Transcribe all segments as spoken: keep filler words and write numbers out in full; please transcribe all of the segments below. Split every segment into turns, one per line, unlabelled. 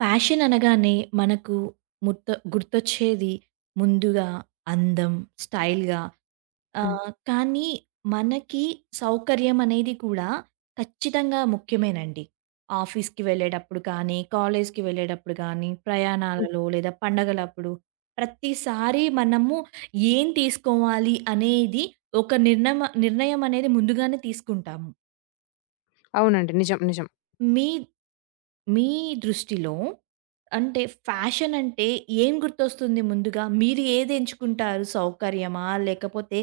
Fashion అనగానే మనకు ముర్త గుర్తొచ్చేది ముందుగా అందం, స్టైల్‌గా.
హ్మ్.
ఆహ్, కానీ మనకి సౌకర్యం అనేది కూడా ఖచ్చితంగా ముఖ్యమేనండి. ఆఫీస్‌కి వెళ్ళేటప్పుడు కానీ, కాలేజ్‌కి వెళ్ళేటప్పుడు కానీ,
హ్మ్.
ప్రయాణాలలో లేదా పండగలప్పుడు ప్రతిసారి మనము ఏం తీసుకోవాలి అనేది ఒక నిర్ణమ నిర్ణయం అనేది ముందుగానే తీసుకుంటాము.
అవునండి. నిజం. నిజం.
మీ మీ దృష్టిలో అంటే ఫ్యాషన్ అంటే ఏం గుర్తొస్తుంది ముందుగా? మీరు ఏది ఎంచుకుంటారు? సౌకర్యమా? లేకపోతే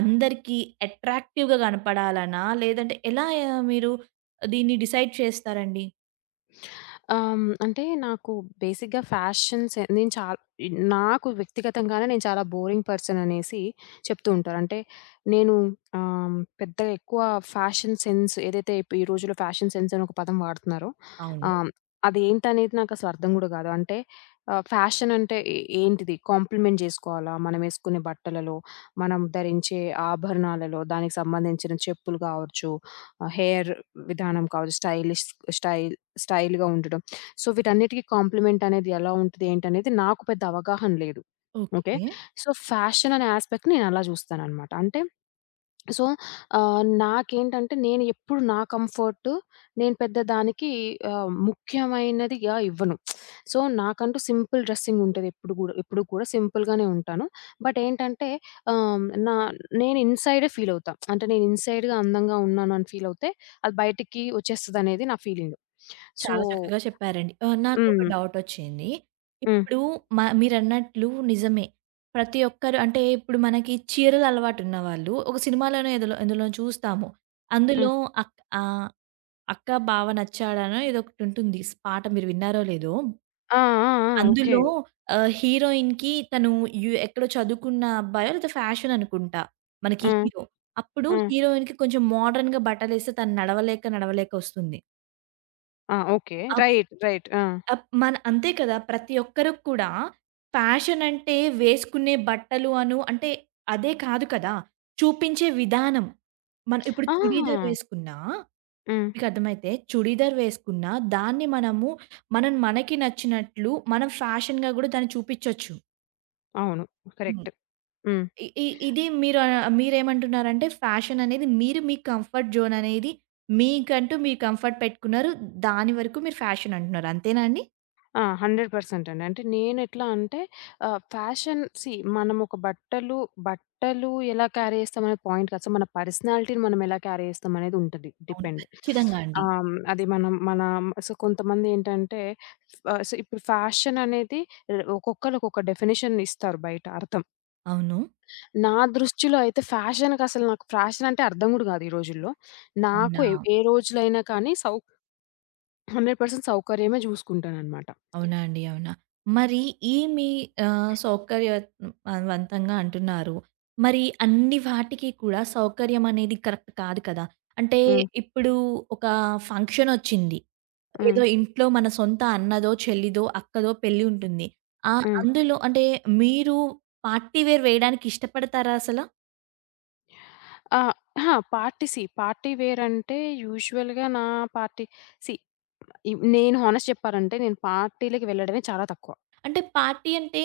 అందరికీ అట్రాక్టివ్‌గా కనపడాలనా? లేదంటే ఎలా ఆ, మీరు దీన్ని డిసైడ్ చేస్తారండి?
ఆహ్, హ్మ్. అంటే నాకు బేసిక్‌గా ఫ్యాషన్స్ నేను చాలా నాకు వ్యక్తిగతంగానే నేను చాలా బోరింగ్ పర్సన్ అనేసి చెప్తూ ఉంటారు. అంటే నేను ఆహ్, పెద్దగా ఎక్కువ ఫ్యాషన్ సెన్స్ ఏదైతే ఇప్పు- ఈ రోజుల్లో ఫ్యాషన్ సెన్స్ అని ఒక పదం వాడుతున్నారో,
అవును.
ఆహ్, అదేంటనేది నాకసలు అర్థం గూడా గాదు. అంటే ఆహ్, ఫ్యాషన్ అంటే ఏ ఏంటిది? కాంప్లిమెంట్ జేసుకోవాలా? మనమేసుకునే బట్టలలో, మనం ధరించే ఆభరణాలలో, దానికి సంబంధించిన చెప్పులు కావచ్చు, ఆహ్, హెయిర్ విధానం కావచ్చు, స్టైలిష్ స్టైల్ స్టైల్‌గా ఉండడం. సో, వీటన్నిటికి కాంప్లిమెంట్ అనేది ఎలా ఉంటది? ఏంటనేది నాకు పెద్ద అవగాహన లేదు. ఓకే.
ఓకే.
సో, ఫ్యాషన్ అనే యాస్పెక్ట్‌ని నేనలా జూస్తాననమాట. అంటే సో, ఆహ్, నాకేంటంటే నేను ఎప్పుడు నా కంఫర్ట్, నేను పెద్ద దానికి ఆహ్, ముఖ్యమైనదిగా ఇవ్వను. సో, నాకంటూ సింపుల్ డ్రెస్సింగ్ ఉంటది ఎప్పుడు గూడా. ఎప్పుడు కూడా సింపుల్‌గానే ఉంటాను. బట్ ఏంటంటే ఆహ్, నా నేను ఇన్‌సైడే ఫీల్ అవుతా. అంటే నేను ఇన్‌సైడ్‌గా అందంగా ఉన్నాను అని ఫీల్ అవుతే అది బయటికి వచ్చేస్తదనేది నా ఫీలింగ్. సో
చాలా చక్కగా చెప్పారండి. ఆహ్, నాకు ఒక
హ్మ్.
డౌట్ వచ్చింది.
హ్మ్.
ఇప్పుడు మ మీరన్నట్లు నిజమే. ప్రతి ఒక్కరు అంటే ఇప్పుడు మనకి చీరలు అలవాటు ఉన్నవాళ్ళు ఒక సినిమాలోనే ఎదలో ఎందులోనో చూస్తాము.
ఆ!
అందులో అక్ ఆహ్, 'అక్కా బావ నచ్చాడనో' ఏదో ఒకటుంటుంది స్ పాట మీరు విన్నారో లేదో.
ఆ! ఆ! ఆ! ఓకే.
అందులో ఆహ్, హీరోయిన్‌కి తను యు ఎక్కడో చదువుకున్న అబ్బాయో లేతే ఫ్యాషన్ అనుకుంటా మనకి
ఆ!
హీరో. అప్పుడు
ఆ!
హీరోయిన్‌కి కొంచెం మోడర్న్‌గా బట్టలేస్తే తను నడవలేక, నడవలేక ఒస్తుంది.
ఆ! ఓకే.
ఆ
రైట్. రైట్. ఆ!
అప్ మన అంతే కదా! ప్రతి ఒక్కరికి కూడా ఫ్యాషన్ అంటే వేసుకునే బట్టలు అను అంటే అదే కాదు కదా! చూపించే విధానం. మనం ఇప్పుడు
ఆ!
చుడీదార్ వేసుకున్నా
హ్మ్.
మీకర్థమైతే చుడీదార్ వేసుకున్నా దాన్ని మనము మనం మనకి నచ్చినట్లు మనం ఫ్యాషన్‌గా గూడా దాన్ని చూపించొచ్చు.
అవును.
హ్మ్.
కరెక్ట్. హ్మ్.
ఇ ఇ ఇది మీరు ఆహ్, మీరేమంటున్నారంటే ఫ్యాషన్ అనేది మీరు మీ కంఫర్ట్ జోన్ అనేది మీకంటూ మీ కంఫర్ట్ పెట్టుకున్నారు. దాని వరకు మీరు ఫ్యాషన్ అంటున్నారు. అంతేనా అండి?
ఆ! వంద శాతం అండి. అంటే నేనెట్లా అంటే ఆహ్, ఫ్యాషన్ సీ మనం ఒక బట్టలు బట్టలు ఎలా క్యారీ చేస్తామనే పాయింట్ కాదు. సో, మన పర్సనాలిటీని మనం ఎలా క్యారీ చేస్తాం అనేది ఉంటది.
అవును.
డిపెండ్.
ఖచ్చితంగా అండి.
ఆహ్, అది మనం మన సో, కొంతమంది ఏంటంటే ఆహ్, సో, ఇప్పుడు ఫ్యాషన్ అనేది ఒక్కొక్కళ్ళు ఒక్కొక్క డెఫినిషన్ ఇస్తారు బయట అర్థం.
అవును.
నా దృష్టిలో అయితే ఫ్యాషన్‌కసలు నాకు ఫ్యాషనంటే అర్థం గూడా గాదు ఈ రోజుల్లో. నాకు
అవునా?
ఏ ఏ రోజులైనా కానీ సౌ వంద శాతం సౌకర్యమే జూసుకుంటాననమాట.
అవునా అండి. అవునా? మరి ఈ మీ ఆహ్, సౌకర్యత్ వంతంగా అంటున్నారు. మరి అన్ని వాటికి కూడా సౌకర్యం అనేది కరెక్ట్ కాదు కదా! అంటే
హ్మ్.
ఇప్పుడు ఒక ఫంక్షనొచ్చింది.
హ్మ్.
ఏదో ఇంట్లో మన సొంత అన్నదో, చెల్లిదో, అక్కదో పెళ్లి ఉంటుంది. ఆహ్,
హ్మ్.
అందులో అంటే మీరు పార్టీ వేర్ వేయడానికి ఇష్టపడతారా అసల?
ఆ! అహా! పార్టీ సీ పార్టీ వేరంటే యూజువల్‌గా నా పార్టీ సీ ఇవ్ నేను హానెస్ట్ చెప్పాలంటే నేను పార్టీలకి వెళ్ళడమే చాలా తక్కువ.
అంటే పార్టీ అంటే,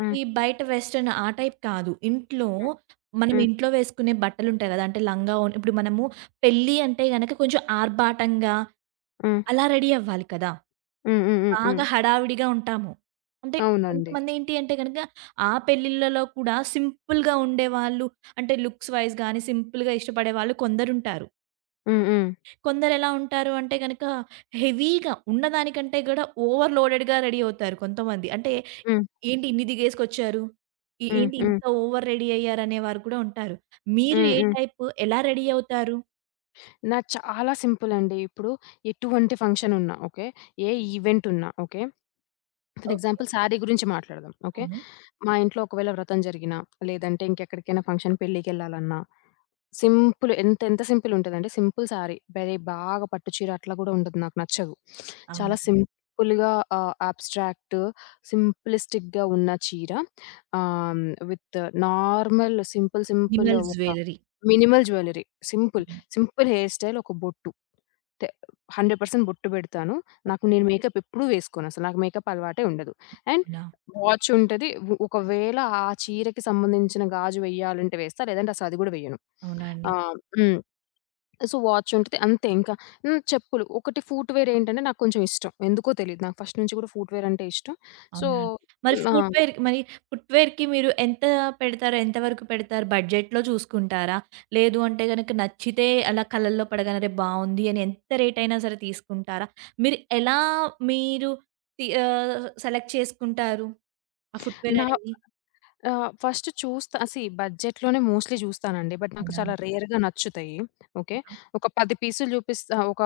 హ్మ్.
బయట వెస్టర్న్ ఆ టైప్ కాదు. ఇంట్లో
హ్మ్.
మనం
హ్మ్.
ఇంట్లో వేసుకునే బట్టలుంటాయి గదా! అంటే లంగా, ఓణి ఇప్పుడు మనము పెళ్లి అంటే గనక కొంచెం ఆర్భాటంగా
హ్మ్.
అలా రెడీ అవ్వాలి కదా!
హ్మ్. హ్మ్. హ్మ్.
బాగా హడావిడిగా ఉంటాము. అంటే
అవునండి.
కొంతమందేంటి అంటే గనక ఆ పెళ్ళిళ్ళలో కూడా సింపుల్‌గా ఉండేవాళ్ళు అంటే లుక్స్ వైస్ గానీ, సింపుల్‌గా ఇష్టపడేవాళ్ళు కొందరుంటారు.
హ్మ్. హ్మ్.
కొందరెలా ఉంటారు అంటే గనక హెవీగా ఉన్నదానికంటే గూడా ఓవర్ లోడెడ్‌గా రెడీ అవుతారు కొంతమంది. అంటే
హ్మ్.
ఏంటి ఇన్ని దిగేసుకొచ్చారు? ఎ
హ్మ్.
ఏంటి
హ్మ్.
ఇంత ఓవర్ రెడీ అయ్యారనేవారు కూడా ఉంటారు. మీరు
హ్మ్.
ఏ
హ్మ్.
టైపు? ఎలా రెడీ అవుతారు?
నాది చాలా సింపులండి. ఇప్పుడు ఎటువంటి ఫంక్షనున్నా ఓకే. ఏ ఈవెంటున్నా okay. For
okay.
Example sari గురించి మాట్లాడదాం. ఓకే.
అవును.
మా ఇంట్లో ఒకవేళ వ్రతం జరిగినా, లేదంటే ఇంకెక్కడికైనా ఫంక్షన్ పెళ్ళికెళ్ళాలన్నా, సింపుల్, ఎంత ఎంత సింపుల్ ఉంటదంటే సింపుల్ శారీ. వెరీ బాగా పట్టు చీర అట్లా గూడా ఉండదు. నాకు నచ్చదు. చాలా
అవునా?
సింపుల్‌గా, ఆహ్, అబ్‌స్ట్రాక్ట్, సింప్లిస్టిక్‌గా ఉన్న చీర, ah, with normal simple simple
minimal
ఒక
jewellery.
Minimal jewellery. Simple.
Hmm.
Simple hair style, ఒక బొట్టు. తె వంద శాతం బొట్టు పెడతాను. నాకు నేను హ్మ్. మేకప్ ఎప్పుడూ వేసుకోనసలు. నాకు మేకప్ అలవాటే ఉండదు. అండ్
అవునా?
వాచ్ ఉంటది. ఉ ఒకవేళ ఆ చీరకి సంబంధించిన గాజు వేయాలంటే వేస్తా. లేదంటే అసలు అది గూడా వేయను.
అవునా అండి?
ఆహ్, హ్మ్. సో, వాచ్ ఉంటది. అంతే ఇంకా. హ్మ్. చెప్పులు ఒకటి, ఫూట్‌వేర్ ఏంటంటే నాకు కొంచెం ఇష్టం. ఎందుకో తెలీదు. నాకు ఫస్ట్ నుంచి గూడా ఫూట్‌వేర్ అంటే ఇష్టం. సో,
అవునా అండి? మరి
నా
ఫుట్‌వేర్ మరి ఫుట్‌వేర్‌కి మీరు ఎంత పెడతారు? ఎంత వరకు పెడతారు? బడ్జెట్‌లో చూసుకుంటారా? లేదు అంటే గనక నచ్చితే అలా కళ్ళల్లో పడగానే అరె! బావుంది అని ఎంత రేట్ అయినా సరే తీసుకుంటారా? మీరు ఎలా మీరు తి ఆహ్, సెలెక్ట్ చేసుకుంటారు? ఆ ఫుట్‌వేర్
నా
అనేది?
ఆహ్, ఫస్ట్ చూస్తా, సీ బడ్జెట్‌లోనే మోస్ట్‌లీ చూస్తానండి. బట్ నాకు
అవునా అండి?
చాలా రేర్‌గా నచ్చుతాయి. ఓకే. ఒక పది పీసులు చూపిస్తా, ఒక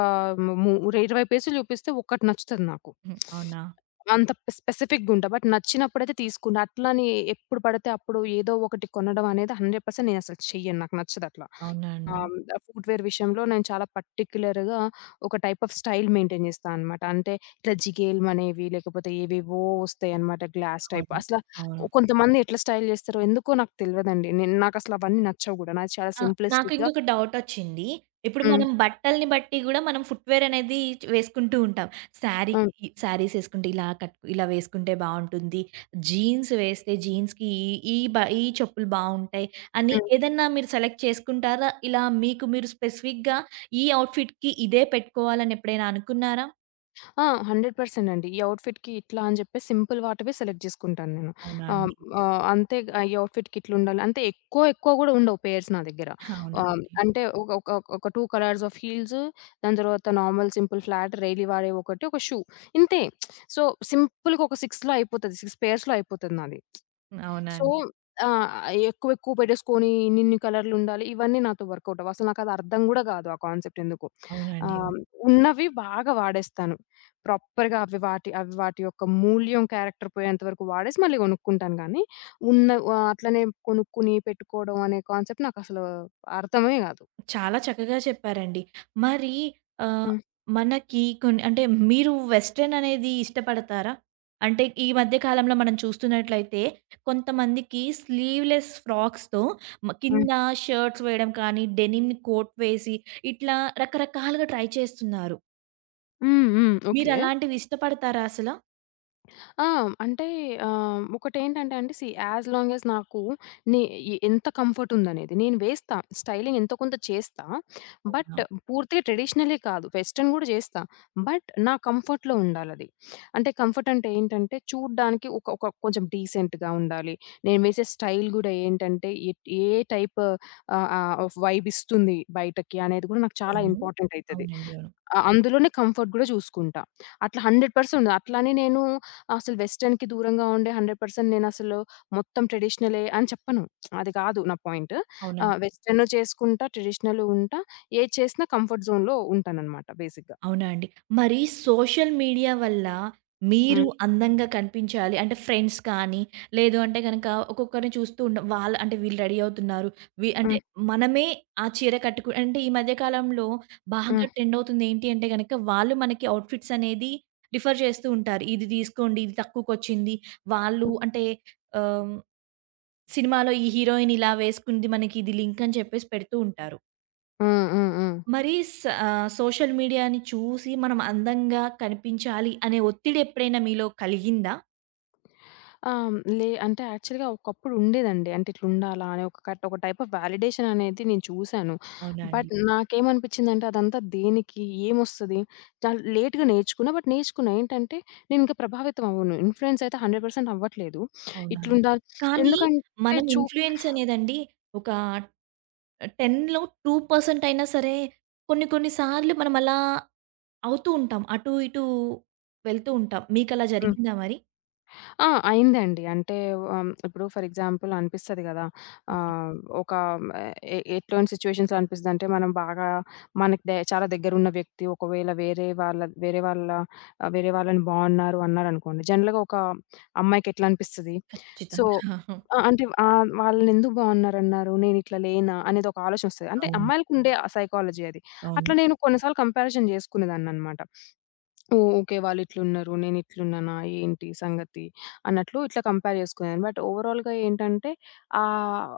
ము ఇరవై పీసులు చూపిస్తే ఒక్కటి నచ్చుతది నాకు.
హ్మ్. అవునా?
అంత స్పెసిఫిక్‌గుంటా. బట్ నచ్చినప్పుడైతే తీసుకుంటా. అట్లని ఎప్పుడు పడితే అప్పుడు ఏదో ఒకటి కొనడం అనేది వంద శాతం నేనసలు చెయ్యను. నాకు నచ్చదట్లా.
అవునా అండి.
ఆహ్, హ్మ్. ఫుట్‌వేర్ విషయంలో నేను చాలా పర్టిక్యులర్‌గా ఒక టైప్ ఆఫ్ స్టైల్ మెయింటైన్ చేస్తా అనమాట. అంటే ఇట్లా జిగేల్‌మ్ అనేవి, లేకపోతే ఏవేవో వస్తాయన్నమాట గ్లాస్ టైప్.
అవును.
అసల
అవును.
కొంతమంది ఎట్లా స్టైల్ చేస్తారో ఎందుకో నాకు తెల్వదండి. నేను, నాకసలు అవన్నీ నచ్చవు గూడా. నాది చాలా
ఆ! నాకు
సింప్లిస్టిక్‌గా.
ఇంకొక డౌటొచ్చింది. ఇప్పుడు
హ్మ్.
మనం బట్టల్ని బట్టి గూడా మనం ఫుట్‌వేర్ అనేది చ్ వేసుకుంటూ ఉంటాం.
హ్మ్.
శారీకి శారీస్ ఏసుకుంటే ఇలా కట్ ఇలా వేసుకుంటే బావుంటుంది. జీన్స్ వేస్తే జీన్స్‌కి ఈ ఈ బ ఈ చెప్పులు బావుంటాయి అని
హ్మ్.
ఏదన్నా మీరు సెలెక్ట్ చేసుకుంటారా? ఇలా మీకు మీరు స్పెసిఫిక్‌గా ఈ ఔట్‌ఫిట్‌కి ఇదే పెట్టుకోవాలని ఎప్పుడైనా అనుకున్నారా?
ఆ! వంద శాతం అండి. ఈ అవుట్‌ఫిట్‌కి ఇట్లా అని చెప్పేసి సింపుల్ వాటివే సెలెక్ట్ చేసుకుంటాను నేను.
అవునా
ఆహ్,
అండి.
ఆహ్, అంతే, ఈ అవుట్‌ఫిట్‌కి ఇట్లుండాలి. అంటే ఎక్కువ ఎక్కువ కూడా ఉండవు పెయిర్స్ నా దగ్గర. ఆహ్,
అవునండి.
అంటే ఒక ఒక ఒక రెండు కలర్స్ ఆఫ్ హీల్స్, దాని తర్వాత నార్మల్ సింపుల్ ఫ్లాట్ డైలీ వాడేవి ఒకటి, ఒక షూ, ఇంతే. సో, సింపుల్‌గా ఒక 6లో అయిపోతది. ఆరు పెయిర్స్‌లో అయిపోతది నాది. సో,
అవునండి.
ఆ! ఎక్కువ ఎక్కువ పెట్టేసుకొని ఇన్నిన్ని కలర్‌లుండాలి ఇవన్నీ నాతో వర్కౌట్ అవ్వవు. అసలు నాకది అర్థం కూడా కాదు ఆ కాన్సెప్ట్ ఎందుకో.
అవునండి.
ఆహ్, ఉన్నవి బాగా వాడేస్తాను. ప్రాపర్‌గా అవి వాటి అవి వాటి యొక్క మూల్యం, క్యారెక్టర్ పోయేంత వరకు వాడేసి మళ్ళీ కొనుక్కుంటాను గానీ, ఉన్న ఆహ్, అట్లనే కొనుక్కుని పెట్టుకోవడం అనే కాన్సెప్ట్ నాకసలు అర్థమే గాదు.
చాలా చక్కగా చెప్పారండి. మరి ఆహ్,
హ్మ్.
మనకి కొన్ని అంటే మీరు వెస్టర్న్ అనేది ఇష్టపడతారా? అంటే ఈ మధ్య కాలంలో మనం చూస్తున్నట్లయితే కొంతమందికి స్లీవ్‌లెస్ ఫ్రాక్స్‌తో మ
హ్మ్.
కింద షర్ట్స్ వేయడం కానీ, డెనిమ్ కోట్ వేసి ఇట్లా రకరకాలుగా ట్రై చేస్తున్నారు.
హ్మ్. హ్మ్. ఓకే.
మీరలాంటివి ఇష్టపడతారా అసల?
ఆ! అంటే ఆహ్, ఒకటేంటంటే అండి, సీ యాస్ లాంగ్ యాస్ నాకు నే ఎ ఎంత కంఫర్ట్ ఉందనేది, నేను వేస్తా. స్టైలింగ్ ఎంతో కొంత చేస్తా.
అవునా!
బట్ పూర్తిగా ట్రెడిషనలే కాదు. వెస్టర్న్ గూడా చేస్తా. బట్ నా కంఫర్ట్‌లో ఉండాలది. అంటే కంఫర్ట్ అంటే ఏంటంటే చూడ్డానికి ఒక ఒక కొంచెం డీసెంట్‌గా ఉండాలి. నేను వేసే స్టైల్ గూడా ఏంటంటే ఎట్ ఏ టైప్ ఆహ్, ఆహ్, ఆఫ్ వైబ్ ఇస్తుంది బయటకి అనేది గూడా నాకు చాలా
అవును.
ఇంపార్టెంట్ అయితది.
అవునండి. అవును.
ఆ! అందులోనే కంఫర్ట్ గూడా చూసుకుంటా. అట్లా వంద శాతం అట్లని నేను అసలు వెస్టర్న్‌కి దూరంగా ఉండే వంద శాతం నేనసలు మొత్తం ట్రెడిషనలే అని చెప్పను. అది కాదు నా పాయింట్.
అవునండి.
ఆహ్, వెస్టర్న్ చేసుకుంటా, ట్రెడిషనల్ ఉంటా. ఏది చేసినా కంఫర్ట్ జోన్‌లో ఉంటాననమాట బేసిక్‌గా.
అవునా అండి. మరి సోషల్ మీడియా వల్ల మీరు
హ్మ్.
అందంగా కనిపించాలి అంటే ఫ్రెండ్స్ కానీ, లేదు అంటే గనక ఒక్కొక్కరిని చూస్తూ ఉంటాం. వాళ్ళ అంటే వీళ్ళు రెడీ అవుతున్నారు. వి అంటే
హ్మ్.
మనమే ఆ చీర కట్టుకు అంటే ఈ మధ్య కాలంలో బాగా
హ్మ్.
ట్రెండ్ అవుతుంది ఏంటి అంటే గనక వాళ్ళు మనకి అవుట్‌ఫిట్స్ అనేది రిఫర్ చేస్తూ ఉంటారు. ఇది తీసుకోండి, ఇది తక్కువకొచ్చింది. వాళ్ళు
హ్మ్.
అంటే ఆహ్, సినిమాలో ఈ హీరోయిన్ ఇలా వేసుకుంది మనకి ఇది లింక్ అని చెప్పేసి పెడుతూ ఉంటారు.
హ్మ్. హ్మ్. హ్మ్.
మరి స ఆహ్, సోషల్ మీడియాని చూసి మనం అందంగా కనిపించాలి అనే ఒత్తిడి ఎప్పుడైనా మీలో కలిగిందా?
ఆ! లే అంటే యాక్చువల్‌గా ఒకప్పుడు ఉండేదండి. అంటే ఇట్లుండాలా అని ఒక కట్ ఒక టైప్ ఆఫ్ వాలిడేషన్ అనేది నేను చూసాను.
అవునా అండి.
బట్ నాకేమనిపించిందంటే అదంతా దేనికి? ఏమొస్తది? చాలా లేట్‌గా నేర్చుకున్నా. బట్ నేర్చుకున్నా. ఏంటంటే నేను ఇంకా ప్రభావితం అవ్వను. ఇన్‌ఫ్లుయెన్స్ అయితే వంద శాతం అవ్వట్లేదు.
అవునా అండి.
ఇట్లుండాలి
కానీ
ఎందుకంటే
మనం
చూ
ఇన్‌ఫ్లూయెన్స్ అనేదండి ఒక పదిలో రెండు శాతం అయినా సరే కొన్ని కొన్ని సార్లు మనం అలా అవుతూ ఉంటాం. అటు ఇటు వెళ్తూ ఉంటాం. మీకలా జరిగిందా మరి?
ఆ! అయిందండి. అంటే ఆహ్, ఇప్పుడు ఫర్ ఎగ్జాంపుల్ అనిపిస్తది గదా!
అవును.
ఆహ్, ఒక ఎ ఎట్లాంటి సిట్యుయేషన్స్‌లో అనిపిస్తదంటే, మనం బాగా, మనకి దె చాలా దగ్గరున్న వ్యక్తి ఒకవేళ వేరే వాళ్ళ వేరే వాళ్ళ ఆహ్, వేరే వాళ్ళని బాగున్నారు అన్నారనుకోండి, జనరల్‌గా ఒక అమ్మాయికి ఎట్లా అనిపిస్తది? సో
ఖచ్చితంగా. ఆహా!
ఆ! అంటే ఆహ్, వాళ్ళనెందుకు బాగున్నారన్నారు? నేనిట్లా లేనా? అనేది ఒక ఆలోచనొస్తది. అంటే
అవును.
అమ్మాయిలకుండే ఆ సైకాలజీ అది.
అవును.
అట్లా నేను కొన్నిసార్లు కంపారిజన్ జేసుకునేదాన్ననమాట. ఓహ్! ఓకే. వాళ్ళిట్లున్నారు, నేనిట్లున్నానా, ఏంటి సంగతి అన్నట్లు ఇట్లా కంపేర్ చేసుకునేదాన్ని. బట్ ఓవరాల్‌గా ఏంటంటే ఆహ్,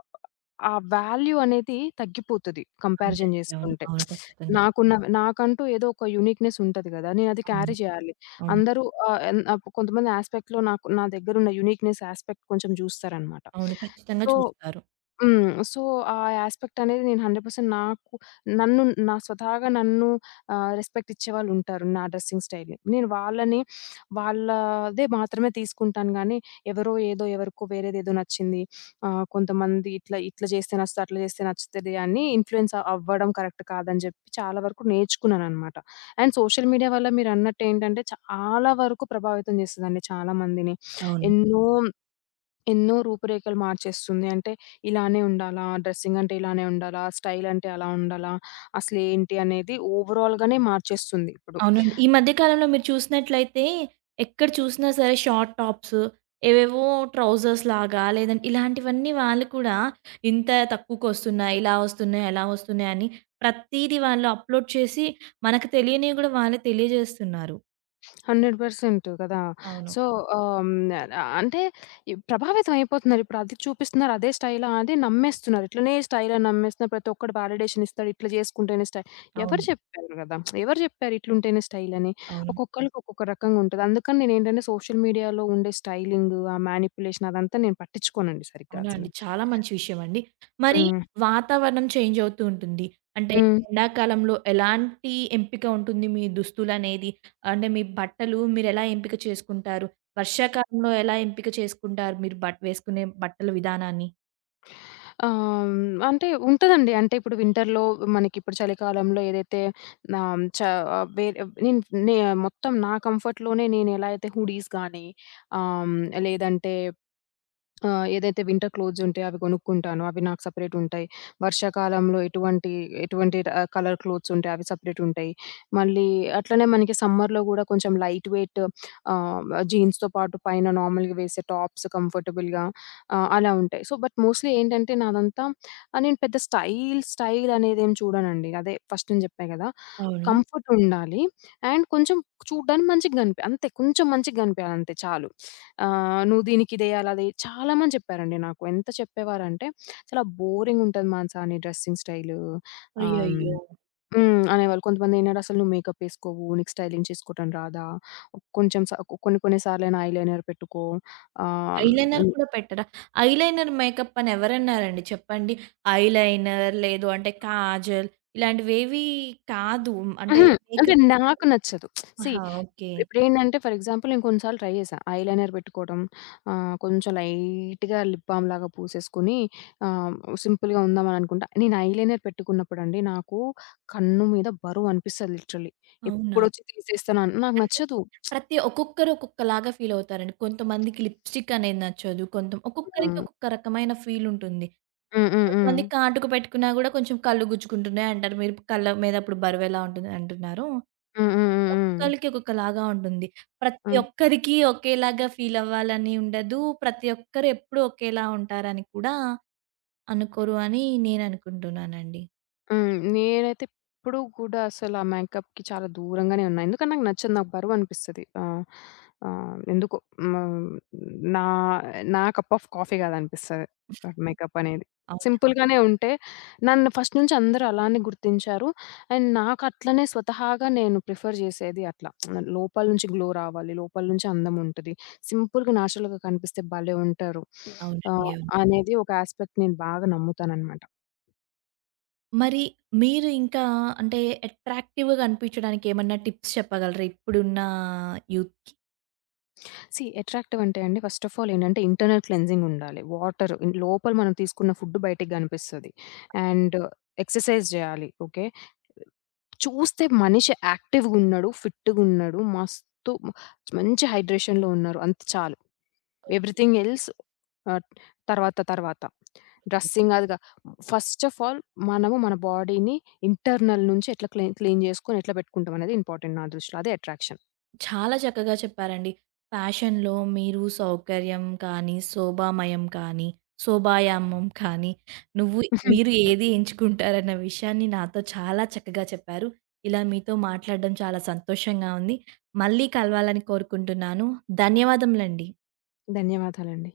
ఆ వాల్యూ అనేది తగ్గిపోతది
అవునండి.
కంపారిజన్
అవును.
జేసుకుంటే.
అవును. ఖచ్చితంగా.
నాకున్న నాకంటూ ఏదో ఒక యూనిక్‌నెస్ ఉంటది గదా! నేనది
అవును.
క్యారీ జేయాలి.
అవును.
అందరూ ఆహ్, ఎన్ కొంతమంది యాస్పెక్ట్‌లో నాకు నా దగ్గరున్న యూనిక్‌నెస్ యాస్పెక్ట్ కొంచెం జూస్తారనమాట.
అవును. ఖచ్చితంగా
సో
చూస్తారు.
హ్మ్. సో, ఆ యాస్పెక్ట్ అనేది నేను వంద శాతం నాకు నన్ను నా స్వతహాగా నన్ను ఆహ్, రెస్పెక్ట్ ఇచ్చేవాళ్ళుంటారు నా డ్రెస్సింగ్ స్టైల్‌ని. నేను వాళ్ళని వాళ్ళదే మాత్రమే తీసుకుంటాను గానీ, ఎవరో ఏదో ఎవరికో వేరేదేదో నచ్చింది. ఆహ్, కొంతమంది ఇట్లా ఇట్లా జేస్తే నచ్చుతది, అట్లా జేస్తే నచ్చుతది అని ఇన్‌ఫ్లుయెన్స్ అవ్వడం కరెక్ట్ కాదని జెప్పి చాలా వరకు నేర్చుకున్నాననమాట. అండ్ సోషల్ మీడియా వల్ల మీరన్నట్టేంటంటే చాలా వరకు ప్రభావితం జేస్తదండి చాలా మందిని.
అవును.
ఎన్నో ఎన్నో రూపురేఖలు మార్చేస్తుంది. అంటే ఇలానే ఉండాలా? డ్రెసింగ్ అంటే ఇలానే ఉండాలా? స్టైల్ అంటే అలా ఉండాలా? అసలేంటి అనేది ఓవరాల్‌గానే మార్చేస్తుంది ఇప్పుడు.
అవునండి. ఈ మధ్య కాలంలో మీరు చూసినట్లయితే ఎక్కడ చూసినా సరే షార్ట్ టాప్స్, ఏవేవో ట్రౌజర్స్ లాగా లేదంటే ఇలాంటివన్నీ వాళ్ళు కూడా ఇంత తక్కువకొస్తున్నాయి, ఇలా వస్తున్నాయి, అలా వస్తున్నాయి అని ప్రతీది వాళ్ళు అప్‌లోడ్ చేసి మనకు తెలియనివి గూడా వాళ్ళే తెలియజేస్తున్నారు.
వంద శాతం కదా!
అవును.
సో, ఆహ్, హ్మ్. అంటే ఈ ప్రభావితం అయిపోతున్నారు. ఇప్పుడు అది చూపిస్తున్నారు అదే స్టైలా అది నమ్మేస్తున్నారు. ఇట్లనే స్టైల్ అని నమ్మేస్తున్నారు. ప్రతి ఒక్కడు వాలిడేషన్ ఇస్తాడు. ఇట్లా చేసుకుంటేనే స్టైల్. ఎవరు
అవును.
చెప్పారు కదా! ఎవరు చెప్పారు ఇట్లుంటేనే స్టైల్ అని?
అవును.
ఒక్కొక్కళ్ళకి ఒక్కొక్క రకంగా ఉంటది. అందుకని నేనేంటంటే సోషల్ మీడియాలో ఉండే స్టైలింగ్, ఆ మ్యానిప్యులేషన్ అదంతా నేను పట్టించుకోనండి సరిగ్గా
అవునా
అసలు.
అండి. చాలా మంచి విషయమండి. మరి హ్మ్.
హ్మ్.
వాతావరణం చేంజ్ అవుతూ ఉంటుంది. అంటే హ్మ్.
హ్మ్.
ఎండాకాలంలో ఎలాంటి ఎంపిక ఉంటుంది మీ దుస్తులనేది? అంటే మీ బట్టలు మీరెలా ఎంపిక చేసుకుంటారు? వర్షాకాలంలో ఎలా ఎంపిక చేసుకుంటారు మీరు బట్ వేసుకునే బట్టల విధానాన్ని?
ఆహ్, అంటే ఉంటదండి. అంటే ఇప్పుడు వింటర్‌లో, మనకిప్పుడు చలికాలంలో ఏదైతే ఆహ్, చ ఆ, వేరే నేను నే మొత్తం నా కంఫర్ట్‌లోనే నేనెలా అయితే హుడీస్ గానీ, ఆహ్, లేదంటే ఆ! ఏదైతే వింటర్ క్లోత్స్ ఉంటాయో అవి కొనుక్కుంటాను. అవి నాకు సెపరేట్ ఉంటాయి. వర్షాకాలంలో ఎటువంటి, ఎటువంటి ఆహ్, కలర్ క్లోత్స్ ఉంటాయి అవి సెపరేట్ ఉంటాయి. మళ్ళీ అట్లనే మనకి సమ్మర్‌లో గూడా కొంచెం లైట్ వెయిట్, ఆహ్, జీన్స్‌తో పాటు పైన నార్మల్‌గా వేసే టాప్స్ కంఫర్టబుల్‌గా ఆహ్, అలా ఉంటాయి. సో, బట్ మోస్ట్‌లీ ఏంటంటే నాదంతా ఆహ్, నేను పెద్ద స్టైల్, స్టైల్ అనేదేం చూడనండి. అదే ఫస్ట్ నేను జెప్పా గదా!
అవును.
కంఫర్ట్ ఉండాలి. అండ్ కొంచెం చూడ్డానికి మంచిగా గనిపి అంతే కొంచెం మంచిగా గనిపియాలంతే చాలు. ఆహ్, "నువ్వు దీనికిదేయాలి, అదేయి" చాలా మంది చెప్పారండి నాకు. ఎంత చెప్పేవారంటే, "చాలా బోరింగుంటది మానసా నీ డ్రెస్సింగ్ స్టైలు", ఆహ్, హ్మ్.
అయ్యయ్యో!
హ్మ్. అనేవాళ్ళు. కొంతమంది ఏంటంటే, "అసలు నువ్వు మేకప్ ఏసుకోవు, నీకు స్టైలింగ్ చేసుకోవటం రాదా? కొంచెం స కొన్ని కొన్ని సార్లైనా ఐలైనర్ పెట్టుకో". ఆహ్,
ఐలైనర్ కూడా పెట్టరా? ఐలైనర్ మేకప్ అని ఎవరన్నారండి చెప్పండి? ఐలైనర్ లేదు అంటే కాజల్ ఇలాంటివేవి కాదు. అంటే
హ్మ్. అంటే
మేకప్
నాకు నచ్చదు. సీ
ఆహా! ఓకే.
ఇప్పుడేంటంటే ఫర్ ఎగ్జాంపుల్ నేను కొన్ని సార్లు ట్రై చేశా. ఐలైనర్ పెట్టుకోవడం, ఆహ్, కొంచెం లైట్‌గా లిప్ బామ్ లాగా పూసేసుకొని ఆహ్, సింపుల్‌గా ఉందామని అనుకుంటా. నేను ఐలైనర్ పెట్టుకున్నప్పుడండి నాకు కన్ను మీద బరువు అనిపిస్తది లిటరల్లీ.
అవునా?
ఎప్పుడొచ్చి తీసేస్తానా, నాకు
అంటే
నచ్చదు.
ప్రతి ఒక్కొక్కరు ఒక్కొక్కలాగా ఫీలవుతారండి. కొంతమందికి లిప్‌స్టిక్ అనేది నచ్చదు. కొంత ఒక్కొక్కరికి
ఆ!
ఒక్కొక్క రకమైన ఫీలుంటుంది.
హ్మ్. హ్మ్. హ్మ్. హ్మ్.
కొంతమంది కాటుక పెట్టుకున్నా గూడా కొంచెం కళ్ళు గుచ్చుకుంటున్నాయి అంటారు. మీరు కళ్ళ మీద అప్పుడు బరువెలా ఉంటుంది అంటున్నారు.
హ్మ్. హ్మ్. హ్మ్.
ఒక్కొక్కళ్ళకి ఒక్కొక్కలాగా ఉంటుంది. ప్రతి
హ్మ్.
ఒక్కరికి ఒకేలాగా ఫీలవ్వాలని ఉండదు. ప్రతి ఒక్కరు ఎప్పుడు ఒకేలా ఉంటారని కూడా అనుకోరు అని నేననుకుంటున్నానండి.
హ్మ్. నేనైతే ఇప్పుడు కూడా అసలు ఆ మేకప్‌కి చాలా దూరంగానే ఉన్నా. ఎందుకంటే నాకు నచ్చదు. నాకు బరువనిపిస్తది. ఆహ్, ఆహ్, ఎందుకో హ్మ్. నా నా కప్ ఆఫ్ కాఫీ కాదనిపిస్తది, మేకప్ అనేది.
అవునా?
సింపుల్‌గానే ఉంటే నన్ను ఫస్ట్ నుంచి అందరూ అలానే గుర్తించారు. అండ్ నాకు అట్లనే స్వతహాగా నేను ప్రిఫర్ చేసేది అట్లా. లోపల నుంచి గ్లో రావాలి. లోపల నుంచి అందం ఉంటది. సింపుల్‌గా, నేచురల్‌గా కనిపిస్తే భలే ఉంటారు.
అవునండి.
ఆహ్,
అవును.
అనేది ఒక యాస్పెక్ట్ నేను బాగా నమ్ముతాననమాట.
మరి మీరు ఇంకా అంటే అట్రాక్టివ్‌గా అనిపించడానికి ఏమన్నా టిప్స్ చెప్పగలరా? ఇప్పుడున్న యూత్‌కి?
సీ అట్రాక్టివ్ అంటే అండి ఫస్ట్ ఆఫ్ ఆల్ ఏంటంటే ఇంటర్నల్ క్లెన్జింగ్ ఉండాలి. వాటర్ ఇన్, లోపల మనం తీసుకున్న ఫుడ్ బయటికి గనిపిస్తది. అండ్ ఎక్సర్‌సైజ్ జేయాలి. ఓకే. చూస్తే మనిషి యాక్టివ్‌గున్నడు, ఫిట్‌గున్నడు, మస్తు మంచి హైడ్రేషన్‌లో ఉన్నారు. అంత చాలు. ఎవ్రీథింగ్ ఎల్స్ ఆహ్, తర్వాత తర్వాత.
ఓకే.
డ్రెస్సింగ్ అదిగా. ఫస్ట్ ఆఫ్ ఆల్ మనము మన బాడీని ఇంటర్నల్ నుంచి ఎట్లా క్లీన్ క్లీన్ జేసుకొని ఎట్లా పెట్టుకుంటాం అనేది ఇంపార్టెంట్ నా దృష్టిలో. అదే అట్రాక్షన్.
చాలా చక్కగా చెప్పారండి. ఫ్యాషన్‌లో మీరు సౌకర్యం కానీ, శోభామయం కానీ, శోభాయామం కానీ, నువ్వు మీరు ఏది ఎంచుకుంటారన్న విషయాన్ని నాతో చాలా చక్కగా చెప్పారు. ఇలా మీతో మాట్లాడడం చాలా సంతోషంగా ఉంది. మళ్ళీ కలవాలని కోరుకుంటున్నాను. ధన్యవాదములండి.
ధన్యవాదాలండి.